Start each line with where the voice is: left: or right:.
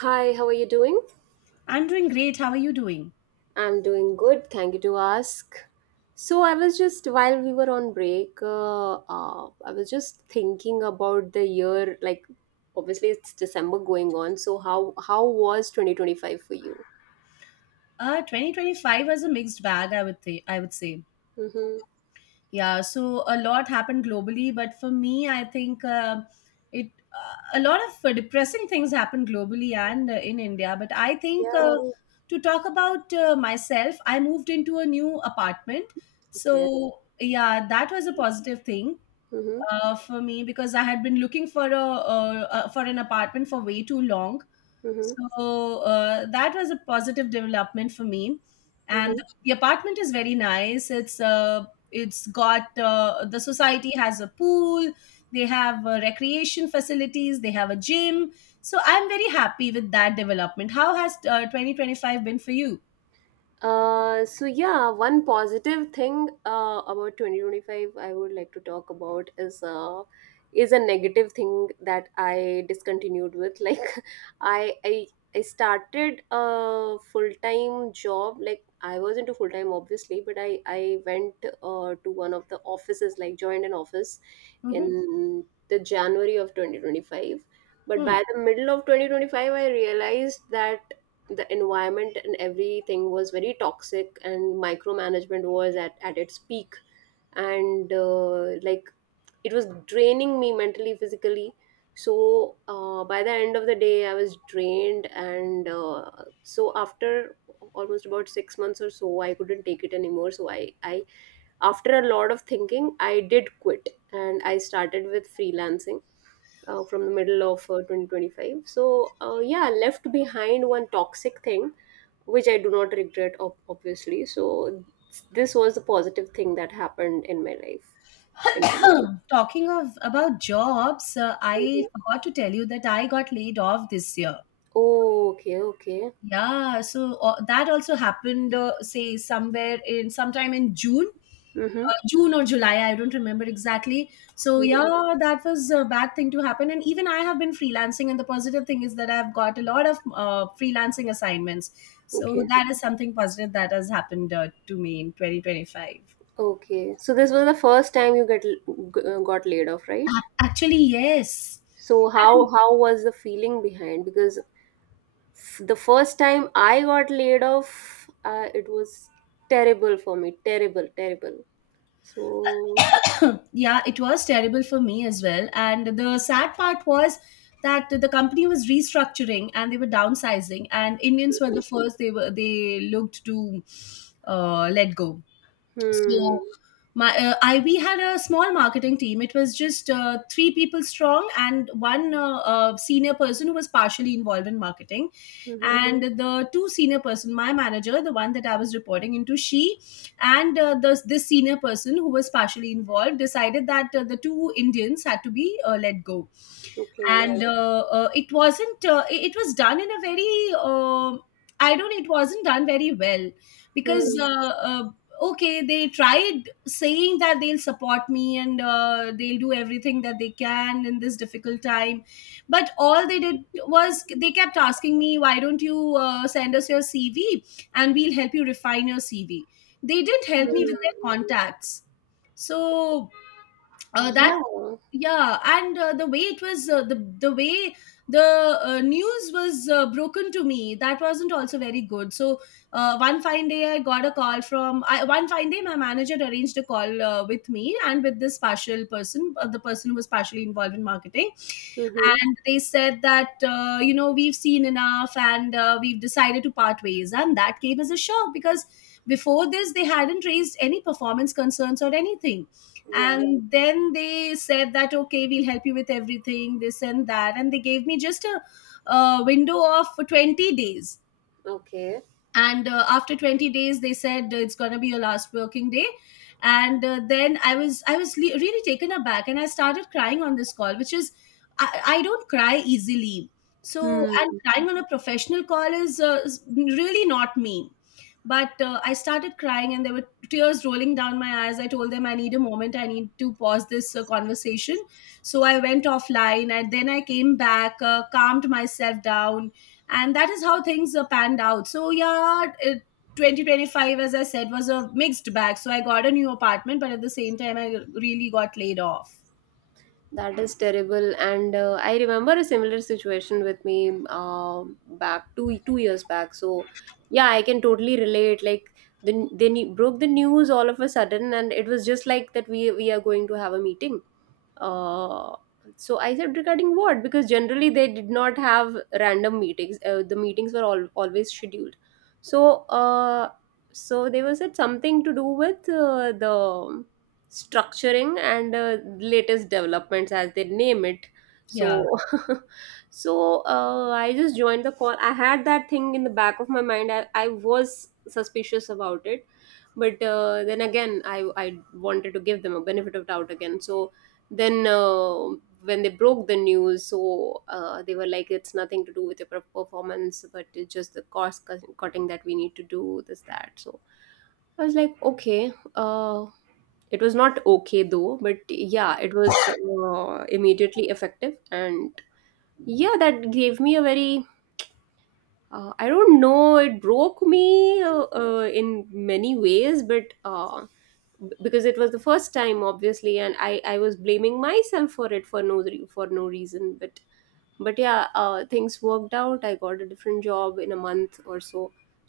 right: Hi, how are you doing?
left: I'm doing great. How are you doing?
right: I'm doing good. Thank you to ask. So I was just while we were on break, I was just thinking about the year. Like, obviously it's December going on. So how was 2025 for you?
left: 2025 was a mixed bag, I would say.
right: Mm-hmm.
left: Yeah. So a lot happened globally, but for me, I think it a lot of depressing things happened globally and in India. But I think
right: Yeah,
left: Oh. To talk about myself, I moved into a new apartment.
right: okay.
left: So yeah, that was a positive thing
right: Mm-hmm.
left: for me, because I had been looking for a for an apartment for way too long.
right: Mm-hmm.
left: So that was a positive development for me. And the apartment is very nice. It's got the society has a pool. They have recreation facilities. They have a gym. So I'm very happy with that development. How has 2025 been for you?
right: So yeah, one positive thing about 2025 I would like to talk about is a negative thing that I discontinued with. Like I I I started a full-time job. Like I was into full-time obviously, but I went to one of the offices, like joined an office
left: Hmm.
right: in the January of 2025. But
left: Hmm.
right: by the middle of 2025, I realized that the environment and everything was very toxic and micromanagement was at its peak. And like it was draining me mentally, physically. So by the end of the day, I was drained. And so after almost about 6 months or so, I couldn't take it anymore. So I, after a lot of thinking, I did quit and I started with freelancing from the middle of 2025. So yeah, left behind one toxic thing which I do not regret, obviously, so this was the positive thing that happened in my life. In-
left: Talking of about jobs, I forgot to tell you that I got laid off this year.
right: oh, okay, okay.
left: Yeah, so that also happened, say somewhere in sometime in June.
right: Mm-hmm.
left: June or July, I don't remember exactly. So
right: Mm-hmm.
left: yeah, that was a bad thing to happen. And even I have been freelancing, and the positive thing is that I've got a lot of freelancing assignments. So
right: Okay,
left: that is something positive that has happened to me in 2025.
right: okay, so this was the first time you got laid off, right?
left: Actually, yes.
right: So how
left: And
right: how was the feeling behind? Because the first time I got laid off, it was terrible for me. Terrible, terrible. So,
left: yeah, it was terrible for me as well. And the sad part was that the company was restructuring and they were downsizing, and Indians were the first they looked to let go.
right: hmm.
left: So my I we had a small marketing team. It was just three people strong, and one senior person who was partially involved in marketing,
right: Hmm.
left: and the two senior person, my manager, the one that I was reporting into, she, and this senior person who was partially involved decided that the two Indians had to be let go.
right: Okay.
left: And it wasn't it it was done in a very, I don't it wasn't done very well,
right: Hmm.
left: because okay they tried saying that they'll support me and they'll do everything that they can in this difficult time, but all they did was they kept asking me, why don't you send us your CV and we'll help you refine your CV? They didn't
right: Hmm.
left: help me with their contacts. So that
right: Yeah.
left: yeah. And the way it was the way the news was broken to me, that wasn't also very good. So one fine day I got a call from I, one fine day my manager arranged a call with me and with this partial person, the person who was partially involved in marketing,
right: Hmm.
left: and they said that, you know, we've seen enough and we've decided to part ways. And that came as a shock, because before this they hadn't raised any performance concerns or anything.
right: Yeah.
left: And then they said that, okay, we'll help you with everything, this and that, and they gave me just window of 20 days.
right: Okay.
left: And after 20 days they said, it's going to be your last working day. And then I was really taken aback, and I started crying on this call, which is, I don't cry easily. So, and
right: Hmm.
left: crying on a professional call is really not me. But I started crying, and there were tears rolling down my eyes. I told them, I need a moment, I need to pause this conversation. So I went offline, and then I came back, calmed myself down, and that is how things panned out. So yeah, 2025, as I said, was a mixed bag. So I got a new apartment, but at the same time I really got laid off.
right: That is terrible. And I remember a similar situation with me back two years back. So, yeah, I can totally relate. Like they broke the news all of a sudden, and it was just like that. We are going to have a meeting, uh, so I said regarding what, because generally they did not have random meetings. The meetings were always scheduled. So they were said something to do with the structuring and latest developments as they name it. So
left: Yeah.
right: so I just joined the call. I had that thing in the back of my mind. I was suspicious about it, but then again, I wanted to give them a benefit of doubt again. So then when they broke the news, so they were like, it's nothing to do with your performance, but it's just the cutting that we need to do this that. So I was like, okay. It was not okay though, but yeah, it was immediately effective. And yeah, that gave me a very I don't know, it broke me in many ways. But because it was the first time obviously, and i was blaming myself for it, for for no reason. But yeah, things worked out. I got a different job in a month or so,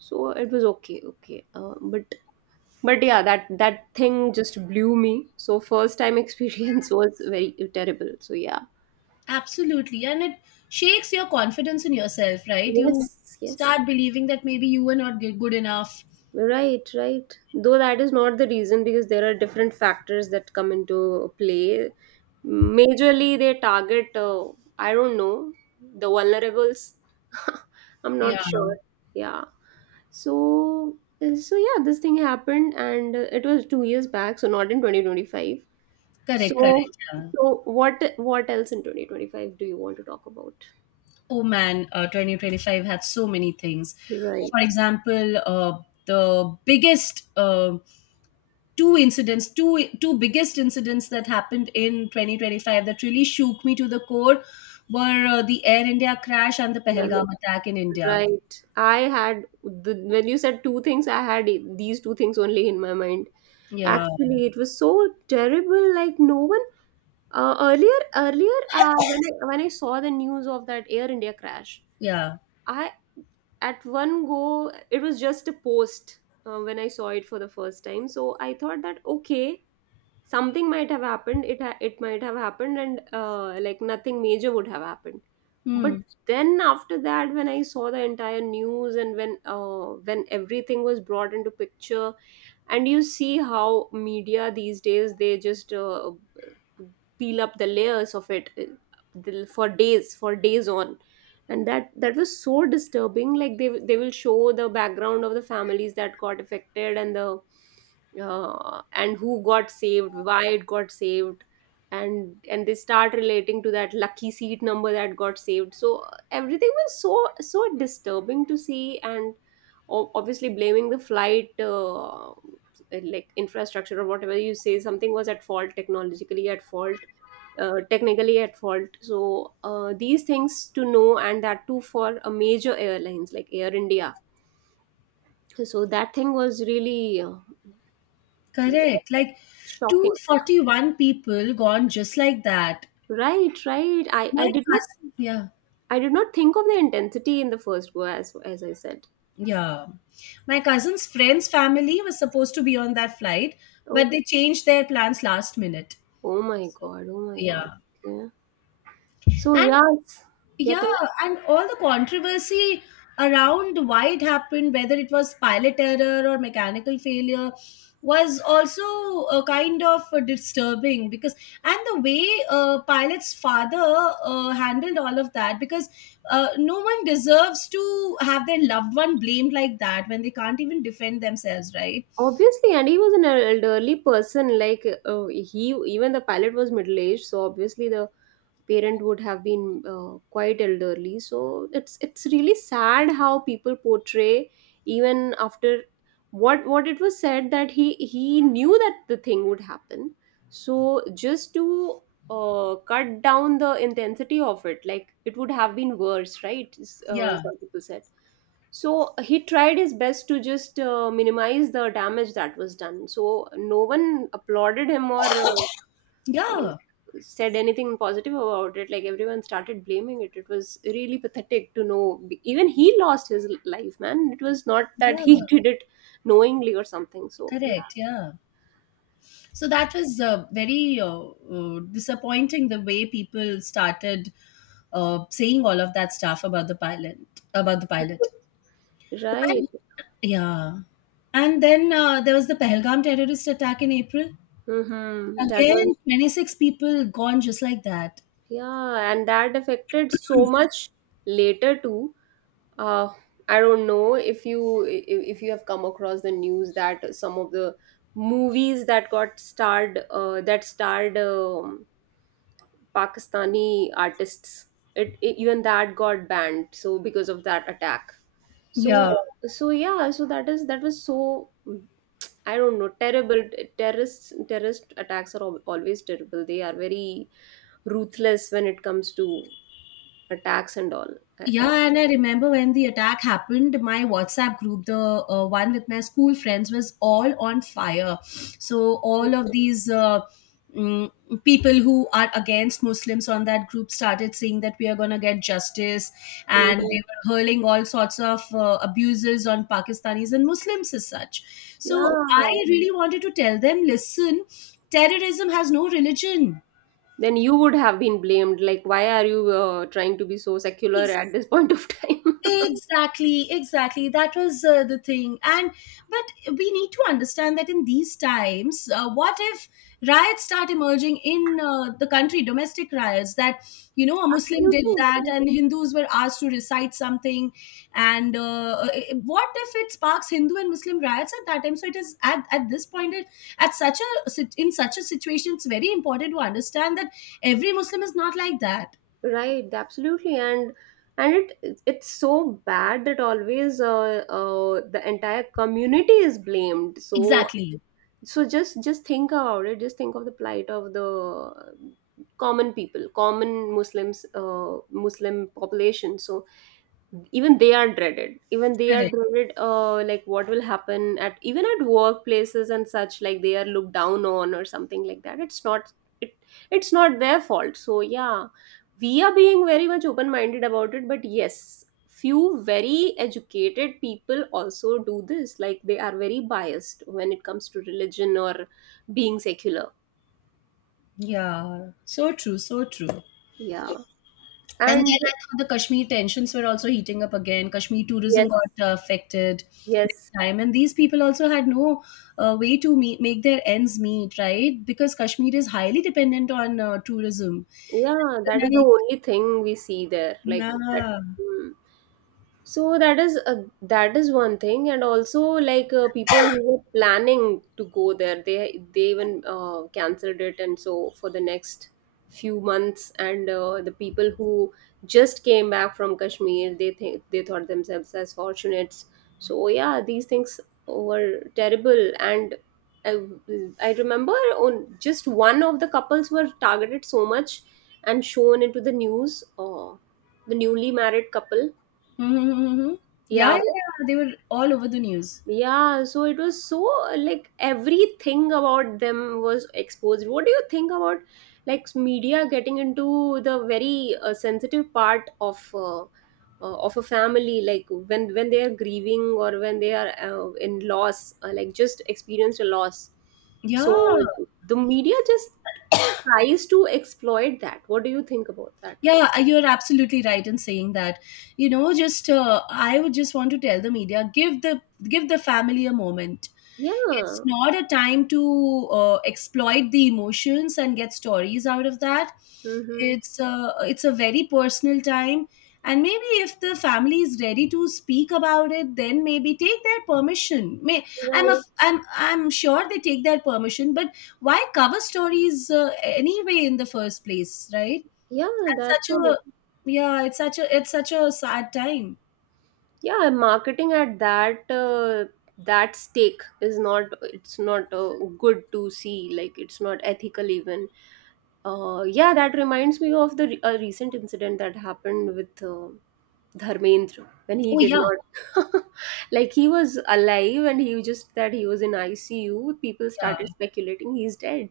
right: so it was okay, okay. But yeah, that thing just blew me. So first time experience was very terrible, so yeah.
left: Absolutely, and it shakes your confidence in yourself, right? You
right: Yes, yes.
left: start believing that maybe you were not good enough.
right: Right, right. Though that is not the reason, because there are different factors that come into play. Majorly, they target, i don't know, the vulnerables. I'm not sure.
left: Yeah.
right: Yeah. So, so yeah, this thing happened and it was 2 years back, so not in 2025.
left: Correct,
right: So,
left: correct. Yeah.
right: so what else in 2025 do you want to talk about?
left: Oh man, 2025 had so many things.
right: Right.
left: For example, the biggest two biggest incidents that happened in 2025 that really shook me to the core were the Air India crash and the Pehelgam
right: Right.
left: attack in India.
right: Right. I had the, when you said two things, I had these two things only in my mind.
left: Yeah,
right: Actually, it was so terrible. Like no one earlier earlier when I saw the news of that Air India crash,
left: yeah,
right: I, at one go, it was just a post when I saw it for the first time. So I thought that okay, something might have happened. It might have happened, and like nothing major would have happened. But
left: hmm,
right: then after that, when I saw the entire news, and when everything was brought into picture, and you see how media these days, they just peel up the layers of it for days, for days on. And that was so disturbing. Like they will show the background of the families that got affected and the and who got saved, why it got saved, and they start relating to that lucky seat number that got saved. So everything was so disturbing to see. And obviously blaming the flight, like infrastructure or whatever you say, something was at fault technologically, at fault technically at fault. So these things to know, and that too for a major airlines like Air India. So that thing was really
left: correct. Like
right: shocking.
left: 241 people gone just like that.
right: Right, right. I
left: My
right: did not,
left: cousin, yeah.
right: I did not think of the intensity in the first go, as I said.
left: Yeah. My cousin's friend's family was supposed to be on that flight,
right: Oh,
left: but they changed their plans last minute.
right: oh my god, oh my god.
left: Yeah.
right: Yeah, so
left: And
right: yes, get
left: yeah,
right: it.
left: and all the controversy around why it happened, whether it was pilot error or mechanical failure, was also a kind of disturbing because, and the way pilot's father handled all of that, because no one deserves to have their loved one blamed like that when they can't even defend themselves, right?
right: Obviously, and he was an elderly person. Like even the pilot was middle aged, so obviously the parent would have been quite elderly. So it's really sad how people portray, even after what it was said, that he knew that the thing would happen. So just to cut down the intensity of it, like it would have been worse, right?
left: Yeah,
right: Some people said. So he tried his best to just minimize the damage that was done. So no one applauded him or like
left: yeah,
right: said anything positive about it. Like everyone started blaming it. It was really pathetic to know. Even he lost his life, man. It was not that
left: yeah,
right: he did it knowingly or something, so yeah.
left: correct. Yeah. So that was very disappointing, the way people started saying all of that stuff about the pilot, about the pilot.
right: Right.
left: And yeah, and then there was the Pahalgam terrorist attack in April.
right: Mm-hmm. That was,
left: Again, 26 people gone just like that.
right: yeah, and that affected so much later too. uh I don't know if you if you have come across the news, that some of the movies that got starred that starred Pakistani artists. Even that got banned. So because of that attack. So
left: Yeah.
right: so yeah. So that is, that was so, I don't know, terrible. Terrorist attacks are always terrible. They are very ruthless when it comes to attacks and all. I, I,
left: Yeah, and I remember when the attack happened, my WhatsApp group, the one with my school friends, was all on fire. So, all of these mm, people who are against Muslims on that group started saying that we are going to get justice, and
right: Mhm.
left: they were hurling all sorts of abuses on Pakistanis and Muslims as such. So,
right: Yeah.
left: I really wanted to tell them, listen, terrorism has no religion.
right: Then you would have been blamed. Like, why are you trying to be so secular at this point of time?
left: Exactly, exactly. That was the thing. And but we need to understand that in these times, what if riots start emerging in the country, domestic riots that, you know, a Muslim did that
right: Absolutely.
left: and Hindus were asked to recite something, and what if it sparks Hindu and Muslim riots at that time? So it is at this point it, at such a sit- in such a situation, it's very important to understand that every Muslim is not like that.
right: Right, absolutely, and it, it's so bad that always the entire community is blamed. So
left: Exactly.
right: so just think about it. Just think of the plight of the common people, common Muslims, Muslim population. So even they are
left: Correct.
right: dreaded, like what will happen at, even at workplaces and such, like they are looked down on or something like that. It's not, it it's not their fault, so yeah, we are being very much open minded about it. But yes, few very educated people also do this, like they are very biased when it comes to religion or being secular.
left: Yeah, so true, so true. And
right: Yeah,
left: then I
right: and
left: thought the Kashmir tensions were also heating up again. Kashmir
right: yes,
left: tourism got affected big
right: yes,
left: time, and these people also had no way to make their ends meet, right? Because Kashmir is highly dependent on tourism.
right: yeah, that is the
left: Like,
right: only thing we see there, like that.
left: yeah.
right: Hmm. So that is, that is one thing, and also like people who were planning to go there, they even cancelled it, and so for the next few months, and the people who just came back from Kashmir, they think they thought themselves as fortunates. So yeah, these things were terrible, and I, I remember on, just one of the couples were targeted so much and shown into the news, the newly married couple.
left: Mm-hmm, mm-hmm, mm-hmm. Yeah, yeah,
right: Yeah,
left: yeah, they were all over the news.
right: yeah, so it was so, like everything about them was exposed. What do you think about like media getting into the very sensitive part of a family, like when they are grieving or when they are in loss, like just experienced a loss.
left: Yeah.
right: So the media just tries to exploit that. What do you think about that?
left: Yeah, you're absolutely right in saying that. You know, just I would just want to tell the media, give the family a moment. It's
right: Yeah.
left: not a time to exploit the emotions and get stories out of that.
right: Mm-hmm.
left: It's a very personal time, and maybe if the family is ready to speak about it, then maybe take their permission. May
right: Yeah,
left: I'm a, I'm I'm sure they take their permission, but why cover stories anyway in the first place, right?
right: yeah, that's
left: That's such a
right: all.
left: Yeah, it's such a sad time.
right: Yeah, marketing at that that stake is not good to see. Like it's not ethical even. Yeah, that reminds me of the a recent incident that happened with Dharmendra, when he
left: Oh
right: did
left: yeah,
right: not like he was alive, and he was just that he was in ICU. People
left: yeah.
right: started speculating he's dead,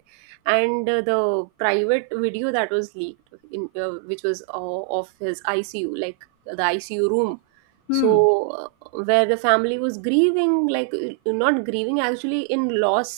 right: and the private video that was leaked in which was of his ICU, like the ICU room. So
left: Hmm.
right: where the family was grieving, like not grieving, actually in loss.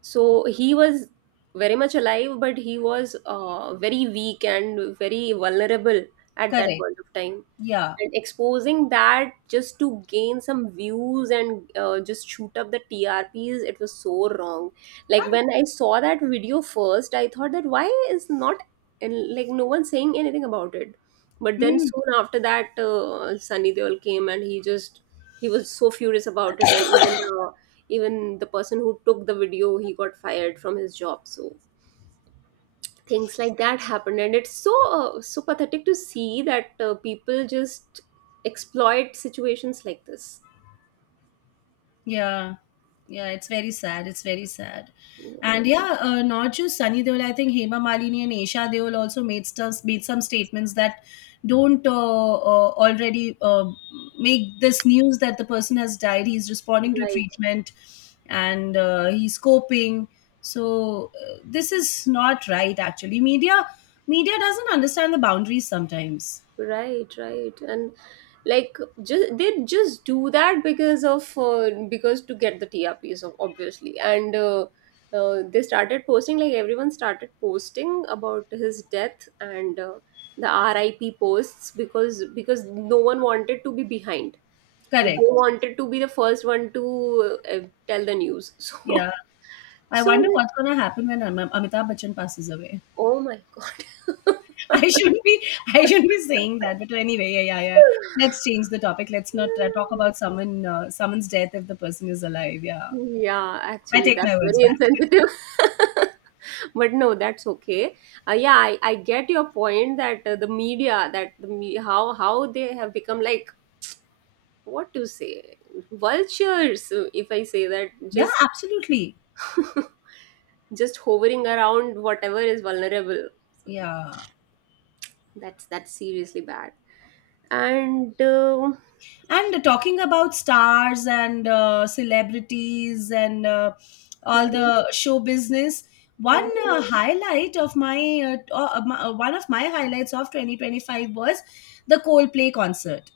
right: So he was very much alive, but he was very weak and very vulnerable at that
left: Correct.
right: point of time.
left: Yeah.
right: And exposing that just to gain some views and just shoot up the TRPs, it was so wrong. Like when I saw that video first, I thought that why is not and like no one saying anything about it. But then
left: Hmm.
right: soon after that, Sunny Deol came, and he just he was so furious about it. And even the person who took the video, he got fired from his job. So things like that happened, and it's so so pathetic to see that people just exploit situations like this.
left: Yeah, yeah, it's very sad. It's very sad.
right: Yeah.
left: And yeah, not just Sunny Deol. I think Hema Malini and Esha Deol also made some statements that don't already make this news that the person has died. He's responding to
right: Right.
left: treatment, and he's coping. So this is not right. Actually, media doesn't understand the boundaries sometimes.
right: Right, right, and like just they just do that because of because to get the TRPs, obviously, and they started posting, like everyone started posting about his death and the RIP posts, because no one wanted to be behind. Like they
left: Correct.
right: wanted to be the first one to tell the news. So
left: Yeah. I
right: so
left: wonder
right: like,
left: what's gonna happen when Amitabh Bachchan passes away.
right: oh my
left: I shouldn't be I
right: god.
left: shouldn't be saying that, but anyway, yeah, yeah, yeah. Let's change the topic. Let's not talk about someone's death if the person is alive. Yeah,
right: Yeah,
left: I
right: actually,
left: take
right: that's
left: my words
right: very
left: back.
right: insensitive. But no, that's okay. Yeah, I get your point that the media, that the me how they have become like what to say, vultures. If I say that,
left: Yeah,
right: just
left: absolutely.
right: just hovering around whatever is vulnerable. So
left: Yeah.
right: that's seriously bad. And
left: And talking about stars and celebrities and all
right: mhm,
left: the show business, one
right: mhm.
left: highlight of my, t- my one of my highlights of 2025 was the Coldplay concert.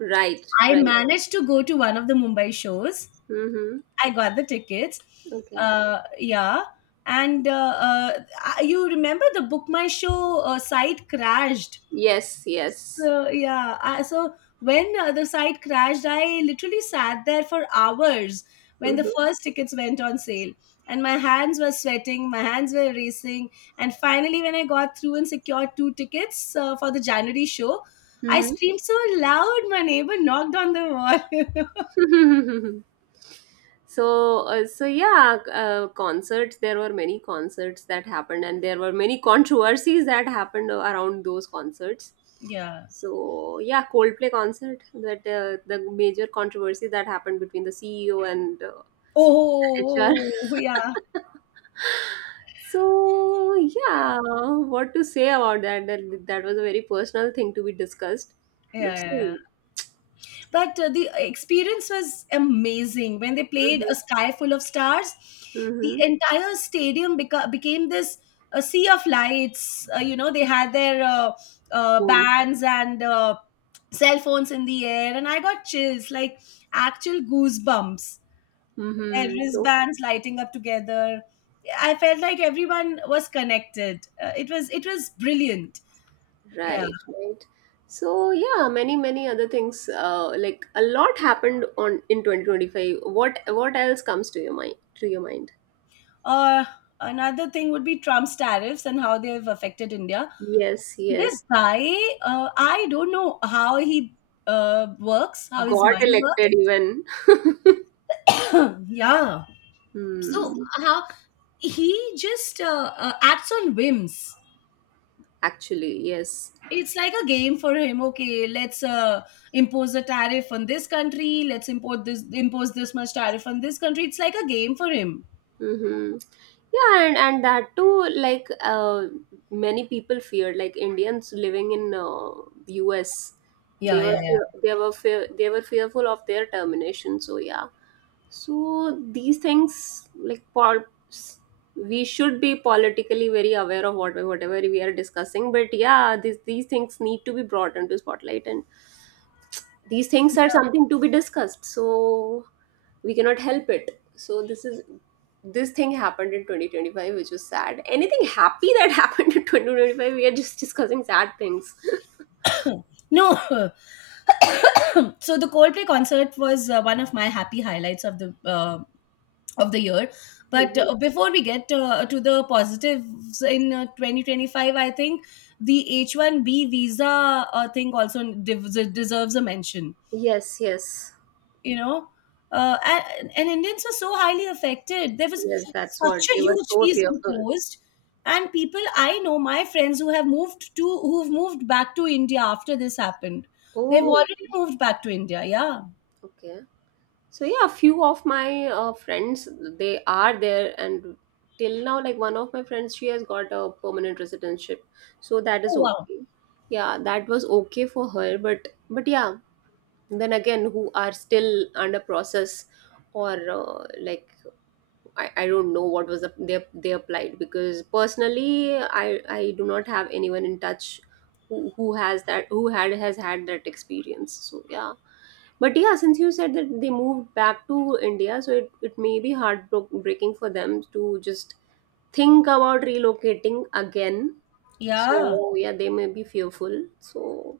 right: Right,
left: I
right: right.
left: managed to go to one of the Mumbai shows.
right: Mm-hmm.
left: I got the tickets.
right: Okay.
left: Yeah. And you remember the Book My Show site crashed.
right: Yes, yes.
left: So, yeah. So, when the site crashed, I literally sat there for hours when the first tickets went on sale. And my hands were sweating, my hands were racing. And finally, when I got through and secured two tickets for the January show, I
right: Mm-hmm.
left: screamed so loud, my neighbor knocked on the wall.
right: Mm-hmm. So so yeah, concerts, there were many concerts that happened, and there were many controversies that happened around those concerts.
left: Yeah.
right: So yeah, Coldplay concert, that the major controversy that happened between the CEO and
left: Oh,
right: HR.
left: yeah.
right: So yeah, what to say about that, that that was a very personal thing to be discussed,
left: Yeah,
right: but
left: yeah, yeah.
right: still.
left: But the experience was amazing when they played
right: Mm-hmm,
left: A Sky Full of Stars. The
right: mm-hmm,
left: entire stadium became this sea of lights. You know, they had their
right: phone,
left: bands and cell phones in the air, and I got chills, like actual goosebumps. Their
right: mm-hmm. So
left: wristbands lighting up together, I felt like everyone was connected. It was brilliant. Yeah.
right: right, right. So yeah, many many other things. Like a lot happened on in 2025. What else comes to your mind? To your mind?
left: Uh, Another thing would be Trump's tariffs and how they've affected India.
right: Yes, yes.
left: This guy, I don't know how he works, how his
right: Got
left: mind works.
right: elected even.
left: Yeah. So,
right: Hmm.
left: how he just acts on whims.
right: Actually, yes.
left: It's like a game for him. Okay, let's impose a tariff on this country. Let's impose this much tariff on this country. It's like a game for him.
right: Mm-hmm. Yeah, and that too, like many people feared, like Indians living in US,
left: Yeah, yeah, yeah.
right: they were fearful of their termination. So yeah, so these things like s- we should be politically very aware of what whatever we are discussing. But yeah, these things need to be brought into spotlight, and these things are something to be discussed. So we cannot help it. So this is this thing happened in 2025, which was sad. Anything happy that happened in 2025? We are just discussing sad things.
left: No, so the Coldplay concert was one of my happy highlights of the year. But
right: Mhm.
left: before we get to the positives in 2025, I think the H1B visa thing also deserves a mention.
right: Yes, yes.
left: You know, and Indians were so highly affected. There was
right: Yes, that's what
left: such
right: they
left: a
right: were
left: huge
right: so
left: fees
right: fearful.
left: imposed, and people I know, my friends who have moved to who've moved back to India after this happened. They've
right: Oh,
left: already
right: okay.
left: moved back to India. Yeah.
right: Okay. So yeah, a few of my friends, they are there, and till now, like one of my friends, she has got a permanent residentship, so that is
left: Oh wow.
right: okay. Yeah, that was okay for her, but yeah, then again, who are still under process, or like I don't know what was the, they applied because personally, I do not have anyone in touch who has had that experience. So yeah, but yeah, since you said that they moved back to India, so it may be heartbreaking for them to just think about relocating again.
left: Yeah.
right: So yeah, they may be fearful. So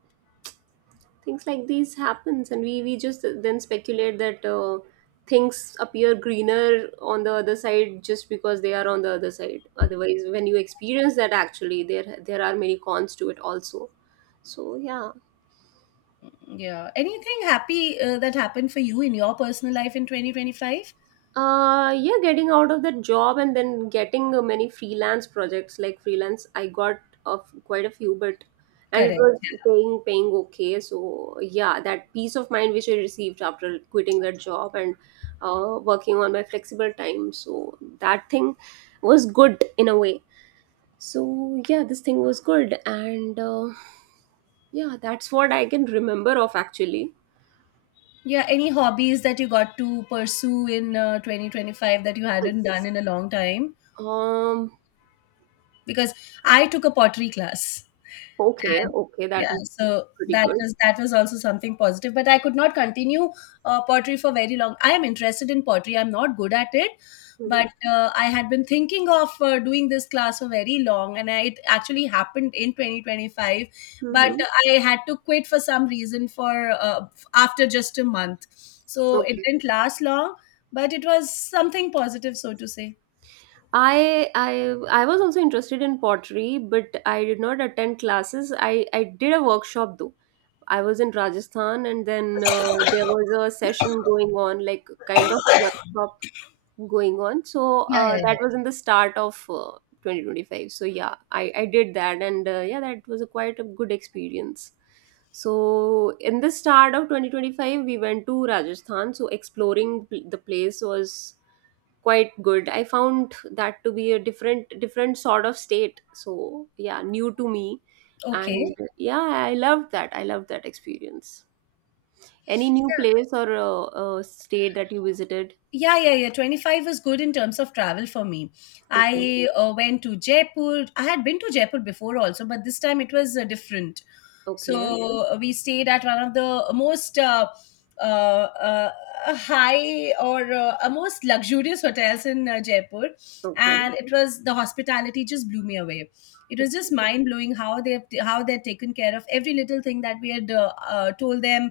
right: things like these happens, and we just then speculate that things appear greener on the other side just because they are on the other side. Otherwise, when you experience that, actually, there are many cons to it also. So yeah,
left: Yeah. Anything happy that happened for you in your personal life in 2025?
right: yeah, getting out of that job and then getting many freelance projects. Like freelance, I got of quite a few, but and it
left: Correct.
right: was paying okay. So yeah, that peace of mind which I received after quitting that job and working on my flexible time, so that thing was good in a way. So yeah, this thing was good, and yeah, that's what I can remember of actually.
left: Yeah. Any hobbies that you got to pursue in 2025 that you hadn't done
right: It's-
left: in a long time?
right: um
left: Because I took a pottery class.
right: okay,
left: And
right: okay, that
left: yeah,
right: was
left: so
right: pretty
left: that
right: good.
left: was that was also something positive, but I could not continue pottery for very long. I am interested in pottery, I'm not good at it.
right: Mhm.
left: But I had been thinking of doing this class for very long, and I, it actually happened in 2025, but
right: Mm-hmm.
left: I had to quit for some reason, for uh, after just a month. So it
right: Okay.
left: didn't last long, but it was something positive, so to say.
right: I I I was also interested in pottery, but I did not attend classes. I did a workshop though. I was in Rajasthan, and then there was a session going on, like kind of workshop going on. So
left: Yeah, yeah,
right: that was in the start of 2025. So yeah, I did that, and yeah, that was a quite a good experience. So in the start of 2025, we went to Rajasthan. So exploring the place was quite good. I found that to be a different sort of state. So yeah, new to me,
left: yeah,
right: and
left: okay.
right: yeah, I loved that. I loved that experience. Any new place or state that you visited?
left: Yeah, yeah, yeah. 25 was good in terms of travel for me.
right: Okay,
left: I went to Jaipur. I had been to Jaipur before also, but this time it was different.
right: okay,
left: So we stayed at one of the most uh, uh, high or most luxurious hotels in Jaipur.
right: okay,
left: And it was the hospitality just blew me away. It was
right: okay.
left: just mind blowing how they have how they are taken care of every little thing that we had told them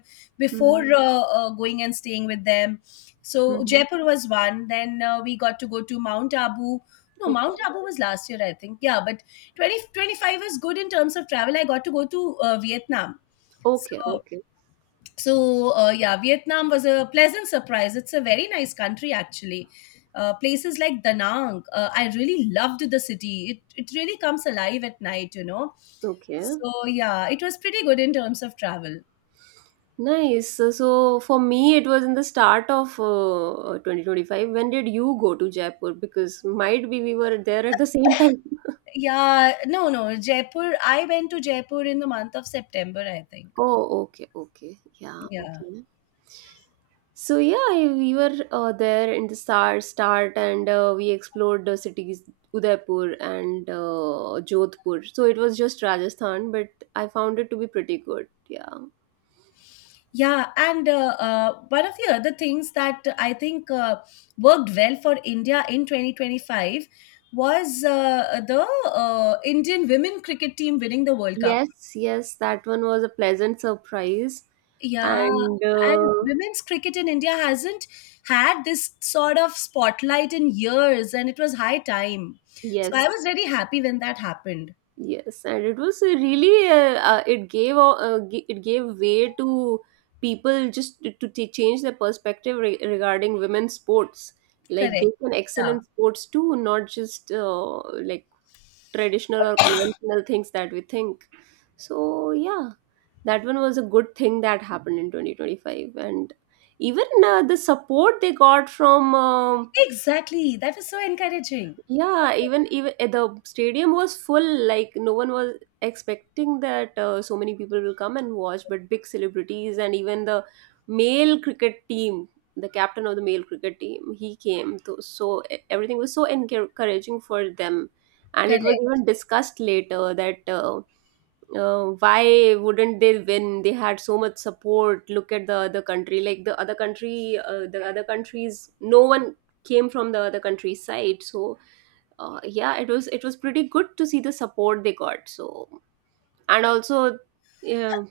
right: Mm-hmm,
left: before going and staying with them. So
right: mm-hmm.
left: Jaipur was one. Then we got to go to Mount Abu. No,
right: Okay,
left: Mount Abu was last year, I think. Yeah, but twenty twenty five 25 is good in terms of travel. I got to go to Vietnam.
right: okay,
left: So,
right: okay,
left: so, yeah, Vietnam was a pleasant surprise. It's a very nice country, actually. Places like Da Nang, I really loved the city. It really comes alive at night, you know.
right: okay.
left: So, yeah, it was pretty good in terms of travel.
right: Nice. So, so for me, it was in the start of 2025. When did you go to Jaipur? Because might be we were there at the same time.
left: Yeah, no, no, Jaipur. I went to Jaipur in the month of September, I think.
right: Oh, okay, okay. Yeah,
left: Yeah,
right: okay. So yeah, we were there in the start, and we explored the cities Udaipur and Jodhpur. So it was just Rajasthan, but I found it to be pretty good. Yeah.
left: yeah, and one of the other things that I think worked well for India in 2025 was the Indian women cricket team winning the World Cup.
right: Yes, yes, that one was a pleasant surprise,
left: Yeah,
right: and
left: and women's cricket in India hasn't had this sort of spotlight in years, and it was high time. So I
right: yes.
left: was very happy when that happened.
right: Yes, and it was really it gave it gave way to people just to, to change their perspective regarding women's sports. Like they
left: Correct.
right: can excel
left: Yeah,
right: in sports too, not just like traditional or conventional things that we think. So yeah, that one was a good thing that happened in 2025, and even the support they got from. Um,
left: exactly. That was so encouraging.
right: yeah, even even eh, the stadium was full. Like no one was expecting that so many people will come and watch. But big celebrities and even the male cricket team, the captain of the male cricket team, he came. To, so eh, everything was so encouraging for them, and it was
left: Correct.
right: even discussed later that why wouldn't they win? They had so much support. Look at the other country. Like the other country, the other countries, no one came from the other country's side. So yeah, it was pretty good to see the support they got. So and also yeah,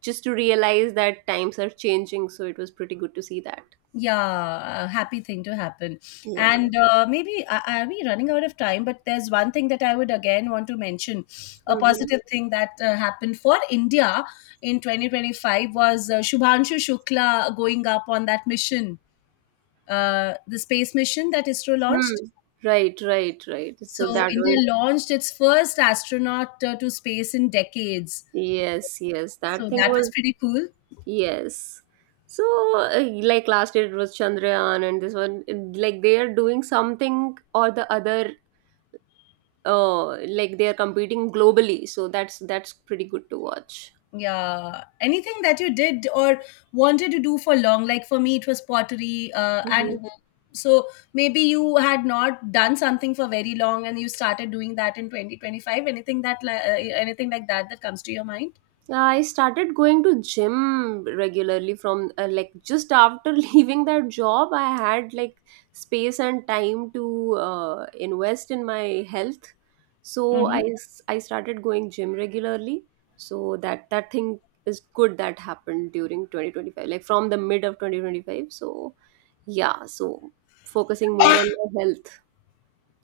right: just to realize that times are changing. So it was pretty good to see that.
left: Yeah, a happy thing to happen.
right: Yeah.
left: And maybe are we running out of time? But there's one thing that I would again want to mention. A
right: Mm-hmm.
left: positive thing that happened for India in 2025 was Shubhanshu Shukla going up on that mission, the space mission that ISRO
right: Hmm.
left: launched.
right: Right, right, right, so
left: So
right: that
left: India
right: one.
left: launched its first astronaut to space in decades.
right: Yes, yes, that
left: So
right: thing
left: that
right: was.
left: was pretty cool.
right: Yes. So uh, like last year it was Chandrayaan, and this one like they are doing something or the other. Like they are competing globally, so that's pretty good to watch.
left: Yeah, anything that you did or wanted to do for long, like for me it was pottery and mhm. So maybe you had not done something for very long, and you started doing that in 2025. Anything that anything like that that comes to your mind?
right: I started going to gym regularly from like just after leaving that job. I had like space and time to invest in my health, so
left: Hmm.
right: I started going gym regularly. So that that thing is good that happened during 2025, like from the mid of 2025. So yeah, so focusing more on my health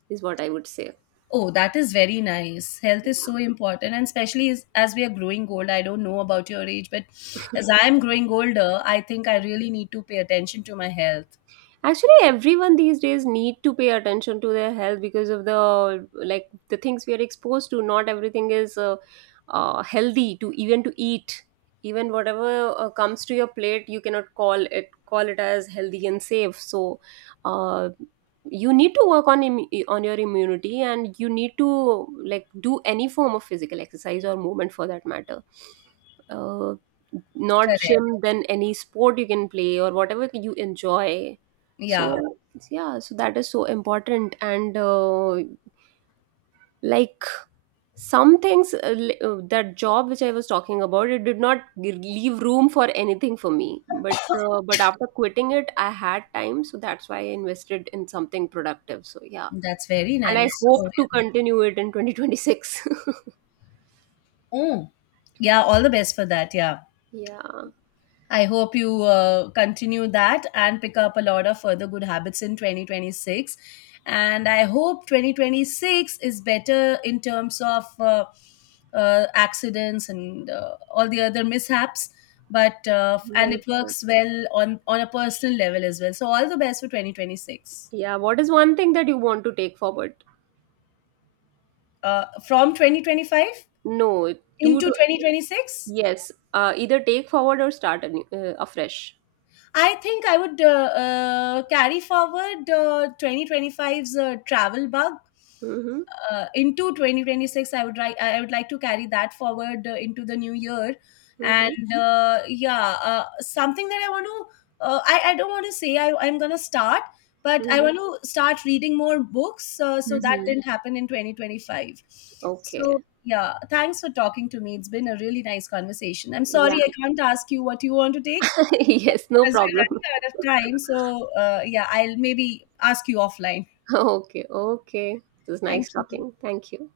right: is what I would say.
left: Oh, that is very nice. Health is so important, and especially as we are growing old. I don't know about your age, but as I am growing older, I think I really need to pay attention to my health.
right: Actually, everyone these days need to pay attention to their health because of the like the things we are exposed to. Not everything is healthy to even to eat. Even whatever comes to your plate, you cannot call it as healthy and safe. So, uh, you need to work on on your immunity, and you need to like do any form of physical exercise or movement for that matter. Uh, Not
left: Correct.
right: gym, then any sport you can play or whatever you enjoy.
left: Yeah,
right: So yeah, so that is so important, and like some things that job which I was talking about, it did not leave room for anything for me, but after quitting it, I had time, so that's why I invested in something productive. So yeah,
left: that's very
right: and I
left: nice. So,
right: hope to
left: yeah.
right: continue it in 2026.
left: Yeah, all the best for that. Yeah.
right: Yeah.
left: I hope you continue that and pick up a lot of further good habits in 2026. And I hope 2026 is better in terms of accidents and all the other mishaps. But
right: Right.
left: and it works well on a personal level as well. So all the best for 2026.
right: Yeah, what is one thing that you want to take forward?
left: From 2025
right: No. Do
left: into
right: to.
left: 2026.
right: Yes, either take forward or start anew, afresh.
left: I think I would carry forward five's travel bug
right: Hmm.
left: into 2026. I would like to carry that forward into the new year,
right: Mm-hmm.
left: and yeah, something that I want to I don't want to say I'm gonna start, but I
right: Mm-hmm.
left: want to start reading more books. So that
right: Mm-hmm.
left: didn't happen in 2025. So
right: Okay.
left: yeah, thanks for talking to me. It's been a really nice conversation. I'm
right: Yeah.
left: sorry I can't ask you what you want to take
right: Yes, no
left: because we're
right: problem.
left: running out of time. So, yeah, I'll maybe ask you offline.
right: Okay. Okay. It was nice
left: Thank you.
right: talking. Thank you.